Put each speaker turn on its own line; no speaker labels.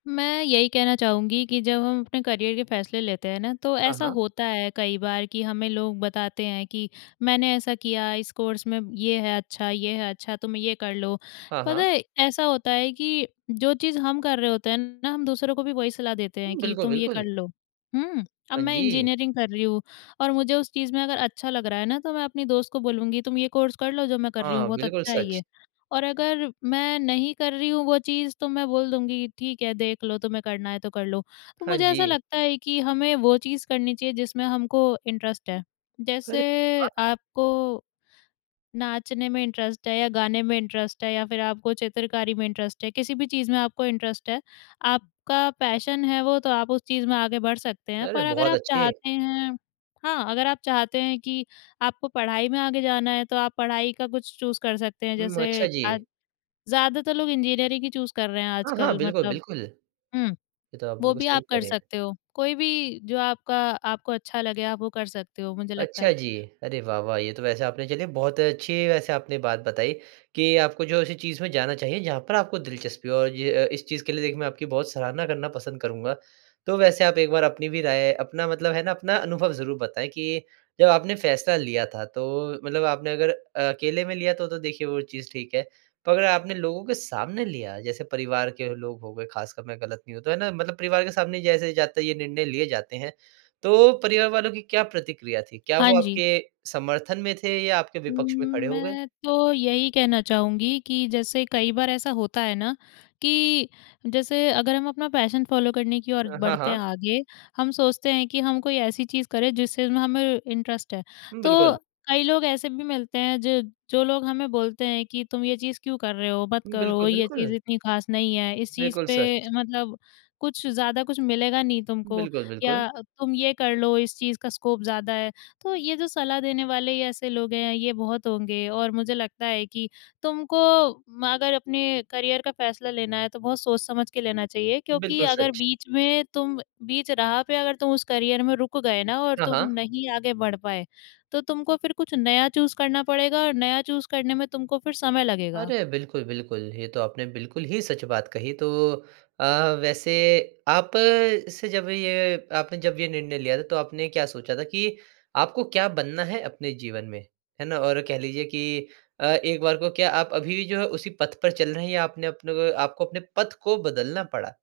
मैं यही कहना चाहूँगी कि जब हम अपने करियर के फ़ैसले लेते हैं ना तो
हाँ,
ऐसा
हाँ।
होता है कई बार कि हमें लोग बताते हैं कि मैंने ऐसा किया इस कोर्स में ये है अच्छा ये है अच्छा तुम ये कर लो।
हाँ,
पता
हाँ।
है ऐसा होता है कि जो चीज़ हम कर रहे होते हैं ना हम दूसरों को भी वही सलाह देते हैं
हुँ।
कि
बिल्कुल,
तुम ये
बिल्कुल।
कर लो। हुँ, अब
हाँ
मैं
जी।
इंजीनियरिंग कर रही हूँ और मुझे उस चीज़ में अगर अच्छा लग रहा है ना तो मैं अपनी दोस्त को बोलूँगी तुम ये कोर्स कर लो जो मैं कर रही हूँ
हाँ,
बहुत
बिल्कुल
अच्छा है
सच।
ये और अगर मैं नहीं कर रही हूँ वो चीज़ तो मैं बोल दूँगी ठीक है देख लो तुम्हें करना है तो कर लो।
हाँ
मुझे ऐसा
जी।
लगता है कि हमें वो चीज़ करनी चाहिए जिसमें हमको इंटरेस्ट है।
अरे
जैसे
वाह!
आपको नाचने में इंटरेस्ट है या गाने में इंटरेस्ट है या फ़िर आपको चित्रकारी में इंटरेस्ट है किसी-भी चीज़ में आपको इंटरेस्ट है आपका पैशन है वो तो आप उस चीज़ में आगे बढ़ सकते हैं,
अरे
पर अगर
बहुत
आप
अच्छे!
चाहते हैं हाँ, अगर आप चाहते हैं कि आपको पढ़ाई में आगे जाना है तो आप पढ़ाई का कुछ चूज़ कर सकते हैं
उम, अच्छा
जैसे
जी।
आज ज़्यादातर लोग इंजीनियरिंग ही चूज़ कर रहे हैं
हाँ, हाँ
आजकल
बिल्कुल,
मतलब
बिल्कुल। ये
हुँ,
तो आप
वो
बिल्कुल
भी
सही
आप
कह
कर
रहे हैं।
सकते हो। कोई भी जो आपका आपको अच्छा लगे आप वो कर सकते हो मुझे लगता
अच्छा
है।
जी, अरे वाह-वाह! ये तो वैसे आपने चलिए बहुत अच्छी वैसे आपने बात बताई कि आपको जो ऐसी चीज़ में जाना चाहिए जहाँ पर आपको दिलचस्पी हो और ज अ, इस चीज़ के लिए देखिए मैं आपकी बहुत सराहना करना पसंद करूँगा। तो वैसे आप एक बार अपनी भी राय अपना मतलब है ना अपना अनुभव ज़रूर बताएँ कि जब आपने फ़ैसला लिया था तो मतलब आपने अगर अ अकेले में लिया तो तो देखिए वो चीज़ ठीक है, पर अगर आपने लोगों के सामने लिया जैसे परिवार के लोग हो गए ख़ासकर मैं ग़लत नहीं हूँ तो है ना? मतलब परिवार के सामने जैसे जाते ये निर्णय लिए जाते हैं, तो परिवार वालों की क्या प्रतिक्रिया थी? क्या
हाँ
वो
जी।
आपके समर्थन में थे या आपके विपक्ष में
उम्म,
खड़े हो गए?
मैं तो यही कहना चाहूँगी कि जैसे कई बार ऐसा होता है ना कि जैसे अगर हम अपना पैशन फॉलो करने की और
अ, हाँ,
बढ़ते हैं
हाँ।
आगे हम सोचते हैं कि हम कोई ऐसी चीज़ करें जिस चीज़ में हमें इंटरेस्ट है। तो
बिल्कुल।
कई लोग ऐसे भी मिलते हैं ज जो लोग हमें बोलते हैं कि तुम ये चीज़ क्यों कर रहे हो मत करो
बिल्कुल,
ये
बिल्कुल।
चीज़ इतनी ख़ास नहीं है इस चीज़
बिल्कुल
पे
सच।
मतलब कुछ ज़्यादा कुछ मिलेगा नहीं तुमको
बिल्कुल, बिल्कुल।
या तुम ये कर लो इस चीज़ का स्कोप ज़्यादा है। तो ये जो सलाह देने वाले ऐसे लोग हैं ये बहुत होंगे और मुझे लगता है कि तुमको म अगर अपने करियर का फ़ैसला लेना है तो बहुत सोच-समझ के लेना चाहिए क्योंकि
बिल्कुल
अगर
सच।
बीच में तुम बीच राह पे अगर तुम उस करियर में रुक गए ना और
हाँ,
तुम
हाँ।
नहीं आगे बढ़ पाए तो तुमको फ़िर कुछ नया चूज़ करना पड़ेगा और नया चूज़ करने में तुमको फ़िर समय लगेगा।
अरे! बिल्कुल, बिल्कुल। ये तो आपने बिल्कुल ही सच बात कही। तो अ, वैसे आप से जब ये आपने जब ये निर्णय लिया था तो आपने क्या सोचा था कि आपको क्या बनना है अपने जीवन में? है ना और कह लीजिए कि अ, एक बार को क्या आप अभी-भी जो है उसी पथ पर चल रहे हैं या आपने अपने को आपको अपने पथ को बदलना पड़ा?